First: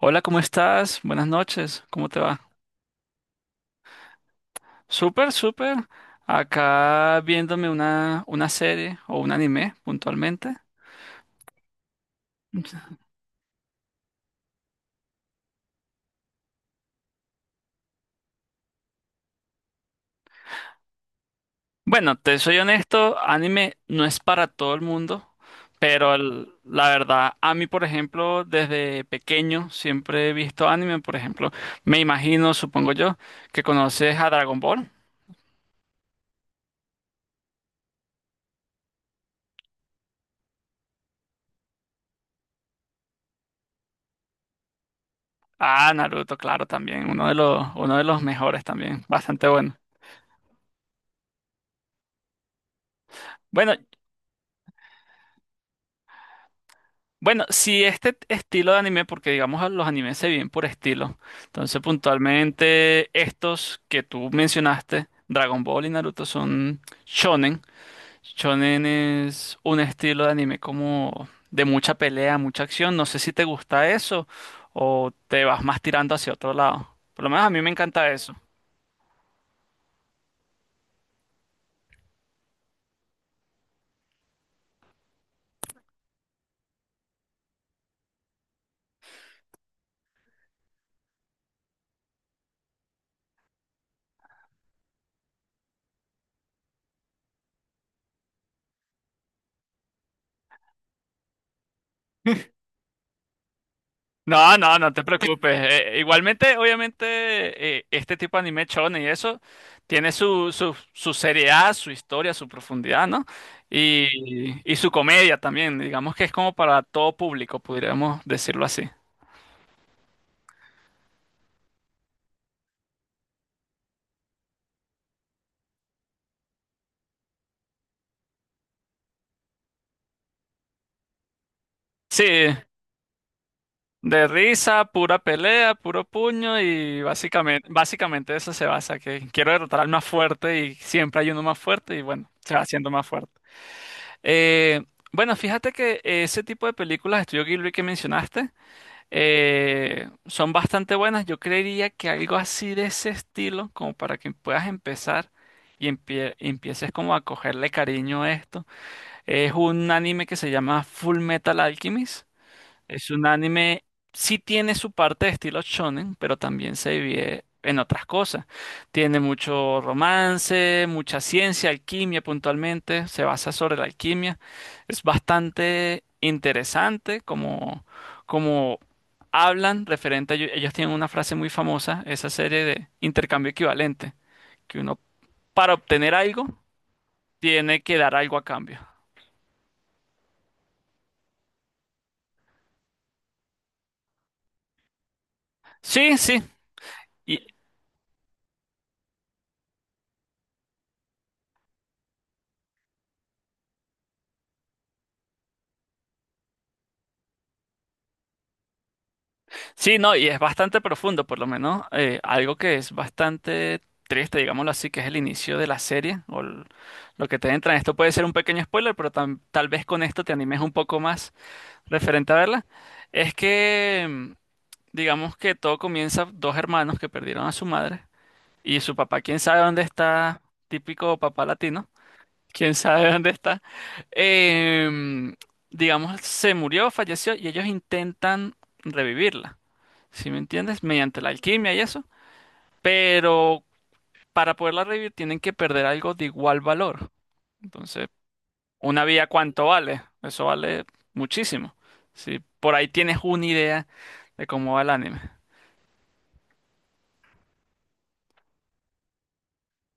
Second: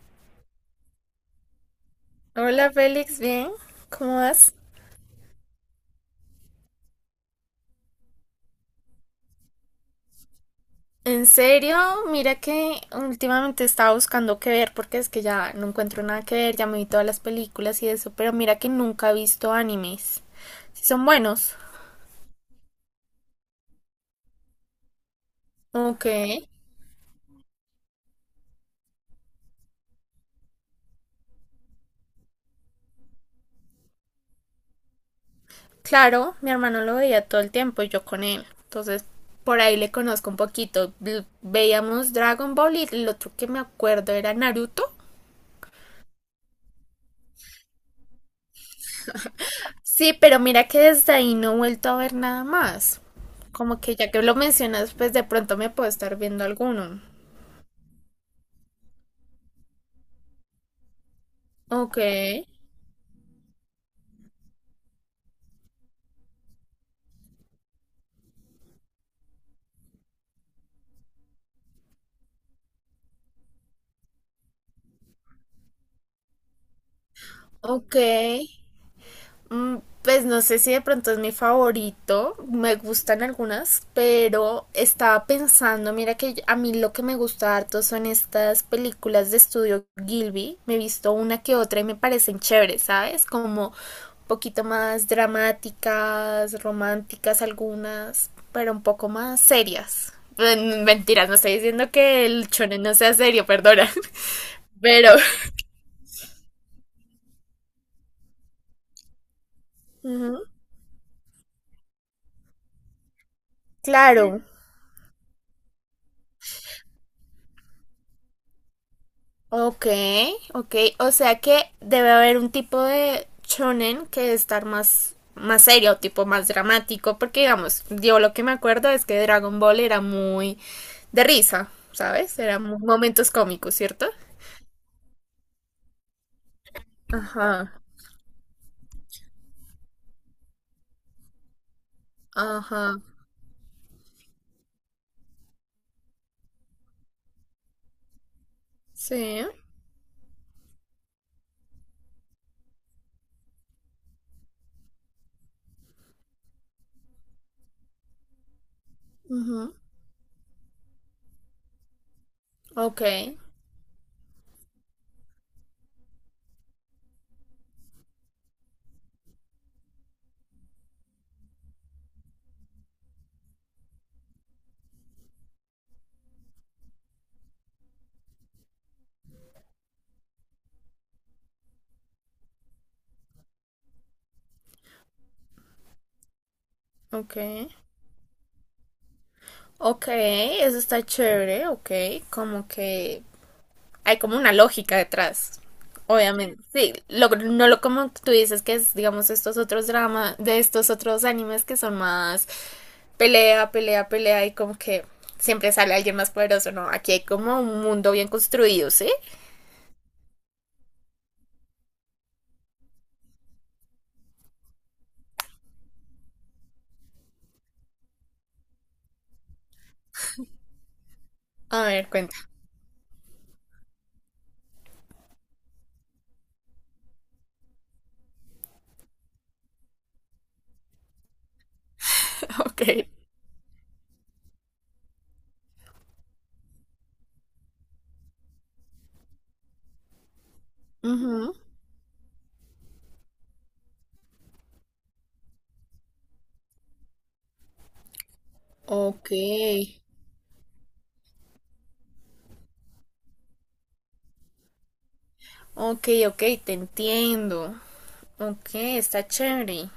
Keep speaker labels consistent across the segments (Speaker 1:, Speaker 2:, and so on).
Speaker 1: Hola, ¿cómo estás? Buenas noches, ¿cómo te va?
Speaker 2: Hola Félix, ¿bien? ¿Cómo vas?
Speaker 1: Súper, súper. Acá viéndome una serie o un anime puntualmente.
Speaker 2: En serio, mira que últimamente estaba buscando qué ver porque es que ya no encuentro nada que ver, ya me vi todas las películas y eso, pero mira que nunca he visto animes. Si son buenos.
Speaker 1: Bueno, te soy honesto, anime no es para todo el mundo,
Speaker 2: Ok.
Speaker 1: pero la verdad, a mí, por ejemplo, desde pequeño siempre he visto anime, por ejemplo, me imagino, supongo yo, que conoces a Dragon Ball.
Speaker 2: Claro, mi hermano lo veía todo el tiempo y yo con él. Entonces, por ahí le conozco un poquito. Veíamos Dragon Ball y el otro que me acuerdo era Naruto.
Speaker 1: Ah, Naruto, claro, también, uno de los mejores también, bastante bueno.
Speaker 2: Sí, pero mira que desde ahí no he vuelto a ver nada más.
Speaker 1: Bueno,
Speaker 2: Como que ya que lo mencionas, pues de pronto me puedo estar viendo alguno.
Speaker 1: Bueno, si este estilo de anime, porque digamos los animes se vienen por estilo, entonces
Speaker 2: Ok,
Speaker 1: puntualmente estos que tú mencionaste, Dragon Ball y Naruto, son shonen. Shonen es un estilo de anime como de mucha pelea, mucha acción. No sé si te gusta eso o te vas más tirando hacia otro lado. Por lo menos a mí me
Speaker 2: ok.
Speaker 1: encanta eso.
Speaker 2: Pues no sé si de pronto es mi favorito, me gustan algunas, pero estaba pensando, mira que a mí lo que me gusta harto son estas películas de estudio Gilby, me he visto una que otra y me parecen chéveres, ¿sabes? Como un poquito más dramáticas, románticas algunas, pero un poco más serias. Mentiras, no estoy diciendo que el shonen no sea serio, perdona,
Speaker 1: No, no, no te
Speaker 2: pero...
Speaker 1: preocupes. Igualmente, obviamente, este tipo de anime shonen y eso tiene
Speaker 2: Ujú,
Speaker 1: su seriedad, su historia, su profundidad, ¿no? Y,
Speaker 2: claro.
Speaker 1: y su comedia también. Digamos que es como para todo público, podríamos decirlo así.
Speaker 2: Ok, ok. O sea que debe haber un tipo de shonen que debe estar más, más serio, tipo más dramático, porque digamos, yo lo que me acuerdo es que Dragon Ball era muy de risa,
Speaker 1: Sí,
Speaker 2: ¿sabes? Eran momentos cómicos, ¿cierto?
Speaker 1: de risa, pura pelea, puro puño y básicamente,
Speaker 2: Ajá,
Speaker 1: básicamente eso se basa, que quiero derrotar al más fuerte y siempre hay uno más fuerte y bueno, se va haciendo
Speaker 2: ajá,
Speaker 1: más fuerte. Eh, bueno, fíjate que ese tipo de películas, de Estudio Ghibli que mencionaste,
Speaker 2: sí.
Speaker 1: son bastante buenas. Yo creería que algo así de ese estilo, como para que puedas empezar y empieces como a cogerle cariño a esto, es
Speaker 2: Ujú.
Speaker 1: un anime que se llama Full Metal Alchemist.
Speaker 2: Ok,
Speaker 1: Es un anime, sí tiene su parte de estilo shonen, pero también se divide en otras cosas. Tiene mucho romance, mucha ciencia, alquimia puntualmente, se basa sobre la alquimia. Es bastante interesante como hablan referente a ello. Ellos tienen una frase muy famosa, esa serie de intercambio equivalente, que uno para obtener algo
Speaker 2: ok.
Speaker 1: tiene que dar algo a cambio.
Speaker 2: Ok, eso está chévere, ok. Como que hay como una lógica detrás.
Speaker 1: Sí, sí.
Speaker 2: Obviamente, sí,
Speaker 1: Y
Speaker 2: no lo como tú dices que es, digamos, estos otros dramas, de estos otros animes que son más pelea, pelea, pelea y como que siempre sale alguien más poderoso, ¿no? Aquí hay como un mundo bien construido, ¿sí?
Speaker 1: Sí, no, y es bastante profundo, por lo menos algo que es bastante triste, digámoslo así, que es el inicio de la serie o lo que te entra. Esto puede ser un pequeño spoiler, pero tal vez con esto te animes un poco más
Speaker 2: A ver,
Speaker 1: referente a
Speaker 2: cuenta.
Speaker 1: verla. Es que, digamos que todo comienza dos hermanos que perdieron a su madre y su papá, quién sabe dónde está, típico papá latino, quién
Speaker 2: Ok.
Speaker 1: sabe dónde está. Em, digamos, se murió, falleció y ellos intentan revivirla, ¿si me entiendes? Mediante la
Speaker 2: Ujú.
Speaker 1: alquimia y eso. Pero para poderla revivir tienen que perder algo de igual valor. Entonces, ¿una vida
Speaker 2: Ok.
Speaker 1: cuánto vale? Eso vale muchísimo. Si por ahí tienes una idea de cómo va el anime.
Speaker 2: Ok, ok, te entiendo. Ok, está chévere.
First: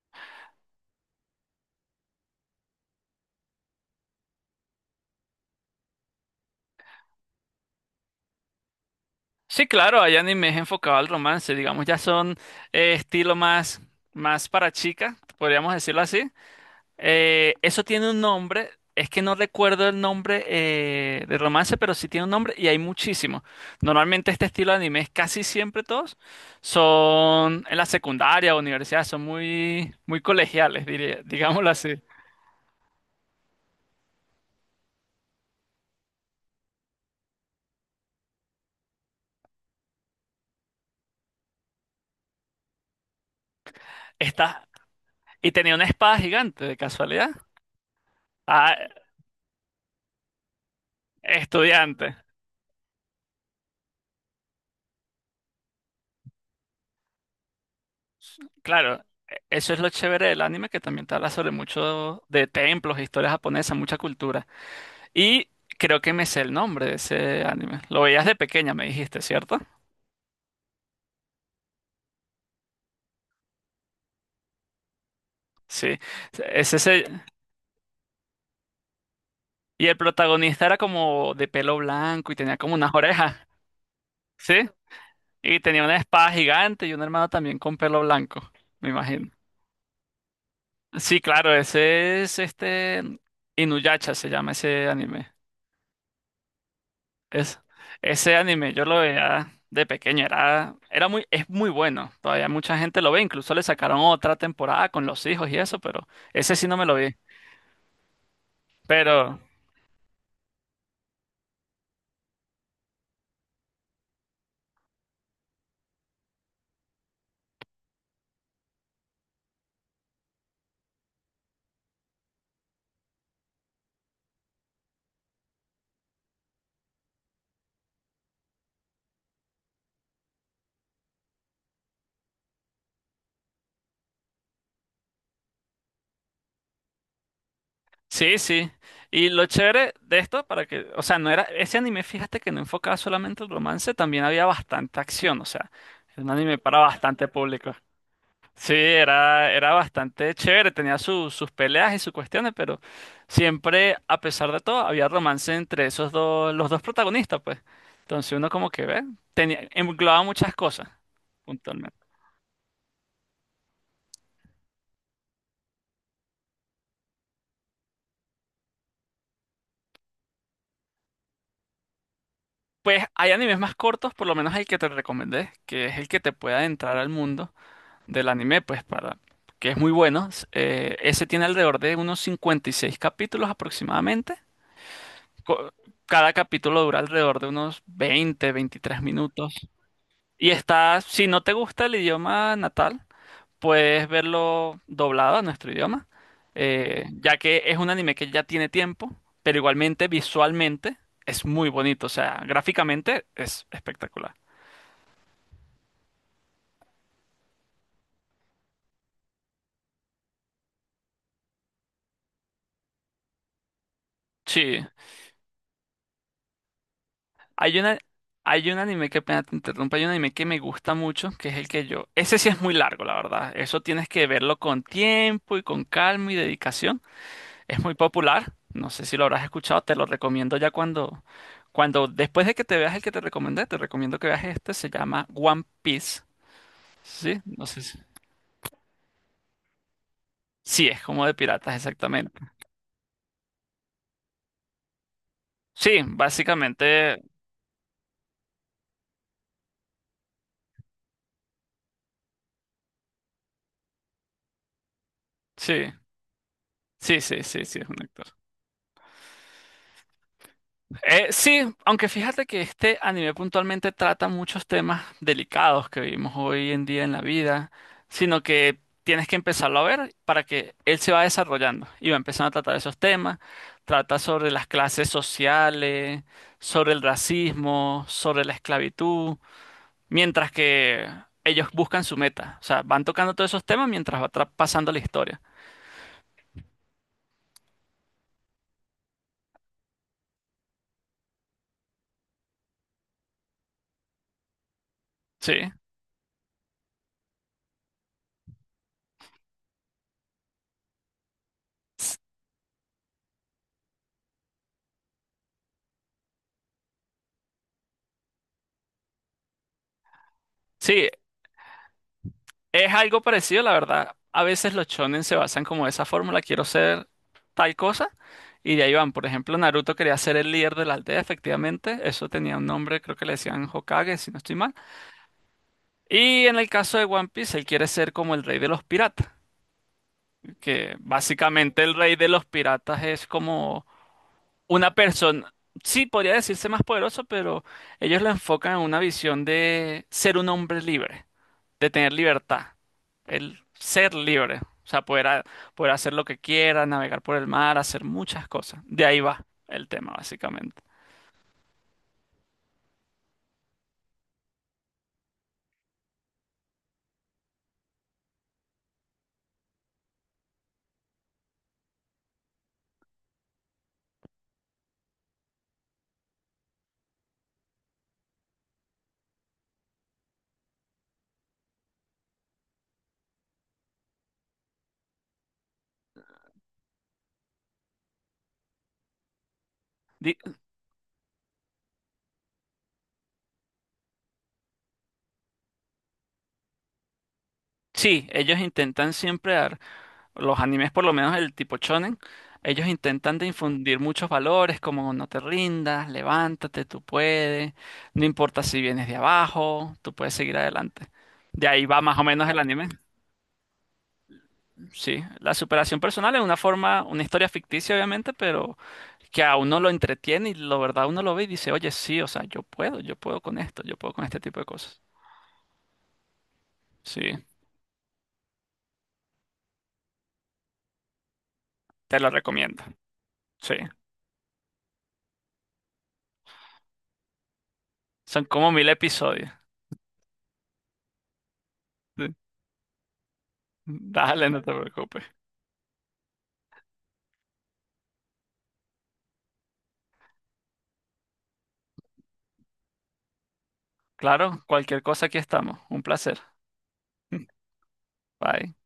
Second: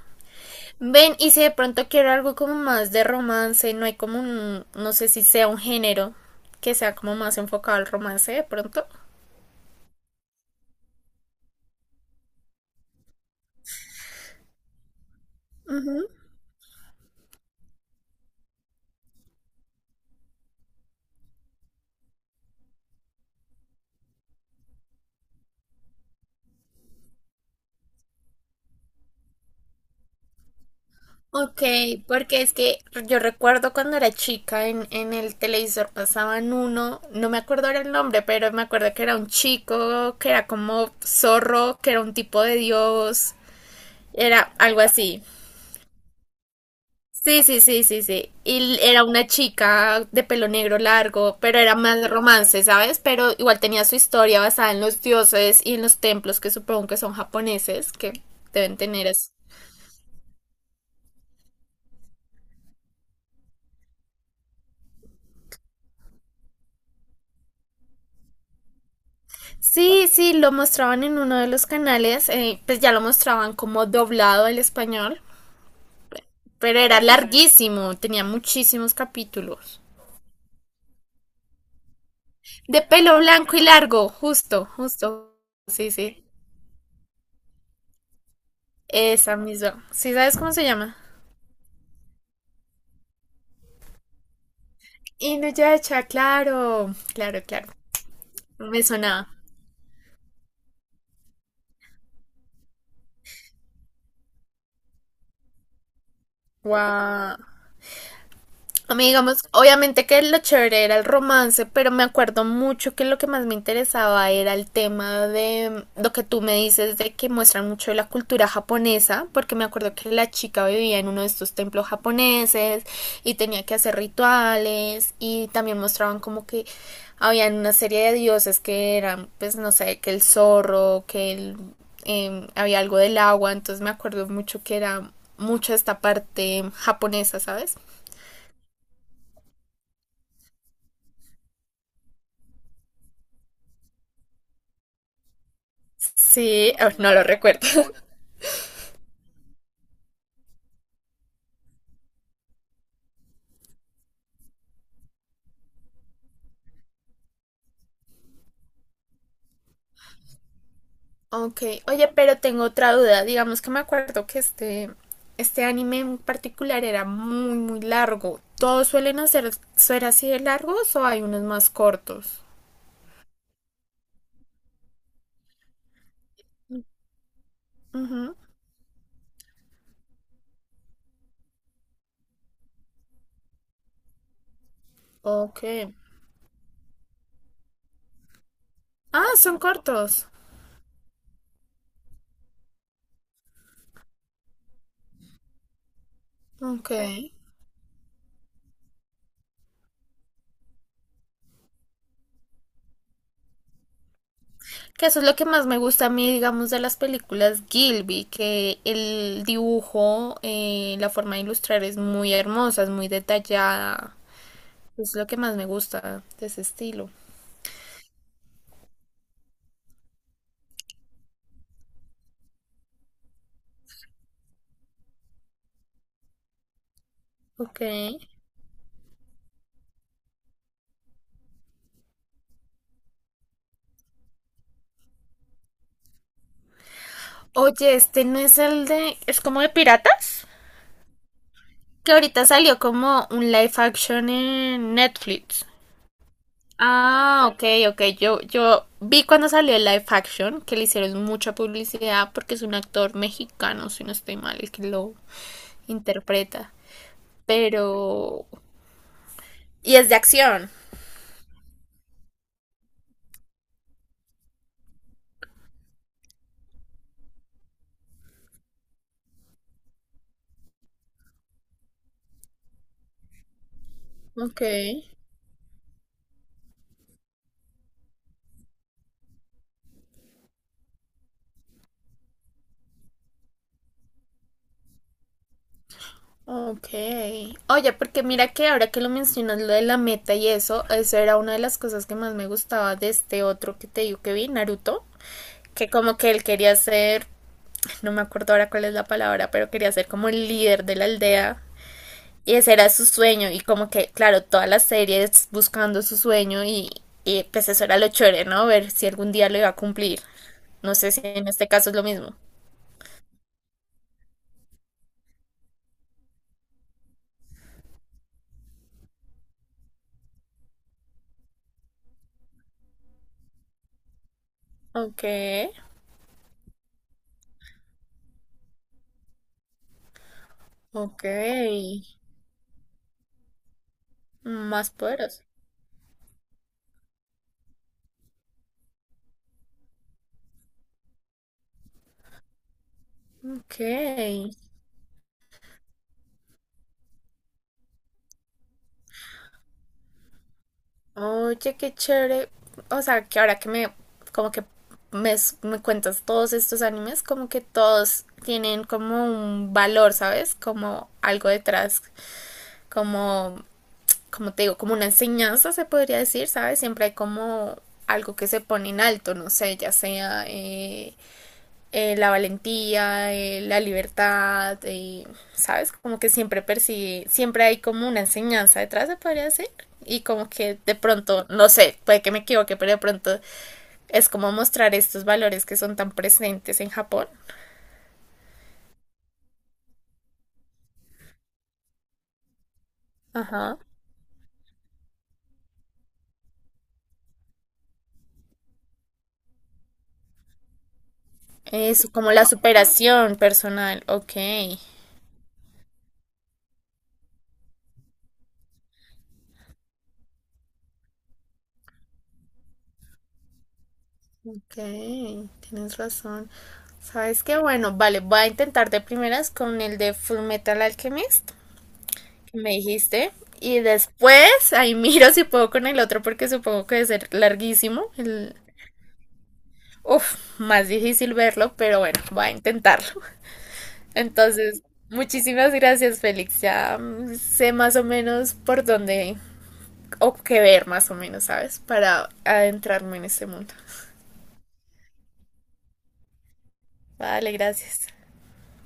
Speaker 2: Ven, y si de pronto quiero algo como más de romance, no hay como un, no sé si sea un género que sea como más enfocado al romance de pronto.
Speaker 1: Sí, claro, hay animes enfocados al romance, digamos, ya son estilo más para chicas, podríamos decirlo
Speaker 2: Ujú.
Speaker 1: así. Eso tiene un nombre, es que no recuerdo el nombre de romance, pero sí tiene un nombre y hay muchísimos. Normalmente este estilo de animes, casi siempre todos, son en la secundaria o universidad, son muy, muy colegiales, diría,
Speaker 2: Ok,
Speaker 1: digámoslo así.
Speaker 2: porque es que yo recuerdo cuando era chica en el televisor pasaban uno, no me acuerdo ahora el nombre, pero me acuerdo que era un chico, que era como zorro, que era un tipo de dios, era
Speaker 1: Está,
Speaker 2: algo así.
Speaker 1: y tenía una espada gigante, de casualidad.
Speaker 2: Sí, sí, sí, sí, sí. Y
Speaker 1: Ah,
Speaker 2: era una chica de pelo negro largo, pero era más
Speaker 1: estudiante.
Speaker 2: romance, ¿sabes? Pero igual tenía su historia basada en los dioses y en los templos que supongo que son japoneses, que deben
Speaker 1: Claro,
Speaker 2: tener eso.
Speaker 1: eso es lo chévere del anime, que también te habla sobre mucho de templos, historias japonesas, mucha cultura. Y creo que me sé el nombre de ese anime. Lo veías de pequeña, me dijiste, ¿cierto?
Speaker 2: Sí, sí, lo mostraban en uno de los canales, pues ya lo mostraban como doblado al español,
Speaker 1: Sí. Es
Speaker 2: pero era
Speaker 1: ese.
Speaker 2: larguísimo, tenía muchísimos capítulos.
Speaker 1: Y el protagonista era como de pelo blanco y tenía como
Speaker 2: De
Speaker 1: unas
Speaker 2: pelo
Speaker 1: orejas,
Speaker 2: blanco y largo, justo,
Speaker 1: ¿sí?
Speaker 2: justo.
Speaker 1: Y tenía
Speaker 2: Sí,
Speaker 1: una
Speaker 2: sí.
Speaker 1: espada gigante y un hermano también con pelo blanco, me imagino.
Speaker 2: Esa misma. ¿Sí sabes cómo se llama?
Speaker 1: Sí, claro, ese es este. Inuyasha se llama ese anime.
Speaker 2: Inuyasha, claro, claro,
Speaker 1: Es,
Speaker 2: claro.
Speaker 1: Ese
Speaker 2: No
Speaker 1: anime
Speaker 2: me
Speaker 1: yo lo
Speaker 2: sonaba.
Speaker 1: veía de pequeño, es muy bueno. Todavía mucha gente lo ve, incluso le sacaron otra temporada con los hijos y eso, pero ese sí no me lo vi.
Speaker 2: Guau. A mí, digamos,
Speaker 1: Pero
Speaker 2: obviamente que lo chévere era el romance, pero me acuerdo mucho que lo que más me interesaba era el tema de lo que tú me dices de que muestran mucho de la cultura japonesa, porque me acuerdo que la chica vivía en uno de estos templos japoneses y tenía que hacer rituales y también mostraban como que habían una serie de dioses que eran, pues no sé, que el zorro, que el, había algo del agua, entonces me acuerdo mucho que era mucho esta parte japonesa, ¿sabes?
Speaker 1: sí, sí. Y lo chévere de esto, para que, o sea, no era, ese anime, fíjate que no enfocaba solamente el romance, también había bastante acción, o sea, era un anime
Speaker 2: Sí,
Speaker 1: para
Speaker 2: oh, no lo
Speaker 1: bastante
Speaker 2: recuerdo.
Speaker 1: público. Sí, era bastante chévere, tenía sus peleas y sus cuestiones, pero siempre, a pesar de todo, había romance entre esos dos, los dos protagonistas, pues. Entonces uno como que ve, tenía, englobaba muchas cosas,
Speaker 2: Ok,
Speaker 1: puntualmente.
Speaker 2: oye, pero tengo otra duda. Digamos que me acuerdo que este anime en particular era muy, muy largo. ¿Todos suelen hacer, ser así de largos o hay unos más cortos?
Speaker 1: Pues hay animes más cortos, por lo menos el que te recomendé, que es el que te pueda entrar al mundo del
Speaker 2: Ujú,
Speaker 1: anime, pues para que es muy bueno. Ese tiene alrededor de unos 56 capítulos aproximadamente.
Speaker 2: ok.
Speaker 1: Co- Cada capítulo dura alrededor de unos 20 23
Speaker 2: Ah,
Speaker 1: minutos.
Speaker 2: son cortos.
Speaker 1: Y está, si no te gusta el idioma natal, puedes verlo doblado a nuestro idioma,
Speaker 2: Ok.
Speaker 1: ya que es un anime que ya tiene tiempo, pero igualmente visualmente es muy bonito, o sea, gráficamente es espectacular.
Speaker 2: Que eso es lo que más me gusta a mí, digamos, de las películas Gilby, que el dibujo, la forma de ilustrar es muy hermosa, es muy detallada.
Speaker 1: Sí.
Speaker 2: Es lo que más me gusta de ese estilo.
Speaker 1: Hay una, Hay un anime, que pena te interrumpa, hay un anime que me gusta mucho, que es el que yo. Ese sí es muy largo, la verdad. Eso tienes que verlo con tiempo y con calma y dedicación. Es
Speaker 2: Ok.
Speaker 1: muy popular. No sé si lo habrás escuchado, te lo recomiendo ya cuando, después de que te veas el que te recomendé, te recomiendo que veas este, se llama One Piece. ¿Sí? No sé
Speaker 2: Oye,
Speaker 1: si.
Speaker 2: este no es el de... ¿Es como de piratas?
Speaker 1: Sí, es como de piratas,
Speaker 2: Que
Speaker 1: exactamente.
Speaker 2: ahorita salió como un live action en Netflix.
Speaker 1: Sí, básicamente,
Speaker 2: Ah, ok, ok. Yo vi cuando salió el live action que le hicieron mucha publicidad porque es un actor mexicano, si no estoy mal, el que lo
Speaker 1: sí,
Speaker 2: interpreta.
Speaker 1: sí, sí, sí, sí, es un actor.
Speaker 2: Pero... Y es de acción.
Speaker 1: Sí, aunque fíjate que este anime puntualmente trata muchos temas delicados que vivimos hoy en día en la vida, sino que tienes que empezarlo a ver para que él se va desarrollando y va empezando a tratar esos temas, trata sobre
Speaker 2: Ok.
Speaker 1: las clases sociales, sobre el racismo, sobre la esclavitud, mientras que ellos buscan su meta, o sea, van tocando todos esos temas mientras va pasando la historia.
Speaker 2: Ok. Oye, porque mira que ahora que lo mencionas, lo de la meta y eso era una de las cosas que más me gustaba de este otro que te digo que vi, Naruto.
Speaker 1: Sí.
Speaker 2: Que como que él quería ser, no me acuerdo ahora cuál es la palabra, pero quería ser como el líder de la aldea
Speaker 1: S-
Speaker 2: y ese era su sueño y como que, claro, toda la serie es buscando su sueño y pues eso era lo chévere, ¿no? Ver si algún día lo iba a cumplir. No
Speaker 1: Sí,
Speaker 2: sé si en este caso es lo mismo.
Speaker 1: es algo parecido, la verdad. A veces los shonen se basan como esa fórmula, quiero ser tal cosa, y de ahí van. Por ejemplo, Naruto quería ser el líder de la aldea, efectivamente. Eso tenía un nombre, creo que le decían Hokage, si no estoy mal.
Speaker 2: Ok,
Speaker 1: Y en el caso de One Piece, él quiere ser como el rey de los piratas, que
Speaker 2: ok,
Speaker 1: básicamente el rey de los piratas es como
Speaker 2: más
Speaker 1: una
Speaker 2: poderoso.
Speaker 1: persona, sí, podría decirse más poderoso, pero ellos lo enfocan en una visión de ser un hombre libre. De tener libertad, el
Speaker 2: Ok.
Speaker 1: ser libre, o sea, poder, poder hacer lo que quiera, navegar por el mar, hacer muchas cosas. De ahí va el tema, básicamente.
Speaker 2: Oye, qué chévere. O sea, que ahora que me, como que me, me cuentas todos estos animes, como que todos tienen como un valor, ¿sabes? Como algo detrás, como, como te digo, como una enseñanza se podría decir, ¿sabes? Siempre hay como algo que se pone en alto, no sé, ya sea la valentía, la libertad, ¿sabes? Como que siempre persigue, siempre hay como una enseñanza detrás, se podría decir. Y
Speaker 1: Di-
Speaker 2: como que de pronto, no sé, puede que me equivoque, pero de pronto es como mostrar estos valores que son tan presentes en Japón.
Speaker 1: sí, ellos intentan siempre dar, los animes por lo menos el tipo shonen, ellos intentan de
Speaker 2: Ajá.
Speaker 1: infundir muchos valores como no te rindas, levántate, tú puedes, no importa si vienes de abajo, tú puedes seguir adelante. De ahí va
Speaker 2: Es
Speaker 1: más o
Speaker 2: como la
Speaker 1: menos el anime.
Speaker 2: superación personal. Ok.
Speaker 1: Sí, la superación personal es una forma, una historia ficticia obviamente, pero que a uno lo entretiene y la verdad uno lo ve y dice, oye, sí, o sea, yo puedo con esto, yo puedo con este tipo de
Speaker 2: Ok,
Speaker 1: cosas.
Speaker 2: tienes razón.
Speaker 1: Sí,
Speaker 2: ¿Sabes qué? Bueno, vale, voy a intentar de primeras con el de Full Metal Alchemist.
Speaker 1: te lo
Speaker 2: Me
Speaker 1: recomiendo.
Speaker 2: dijiste.
Speaker 1: Sí,
Speaker 2: Y después ahí miro si puedo con el otro porque supongo que debe ser larguísimo.
Speaker 1: son
Speaker 2: El...
Speaker 1: como 1.000 episodios.
Speaker 2: Uf, más difícil verlo, pero bueno,
Speaker 1: Sí.
Speaker 2: voy a intentarlo.
Speaker 1: Dale, no te
Speaker 2: Entonces,
Speaker 1: preocupes.
Speaker 2: muchísimas gracias, Félix. Ya sé más o menos por dónde o qué ver más o menos, ¿sabes? Para adentrarme en este mundo.
Speaker 1: Claro, cualquier cosa aquí estamos. Un placer.
Speaker 2: Vale, gracias.
Speaker 1: Bye.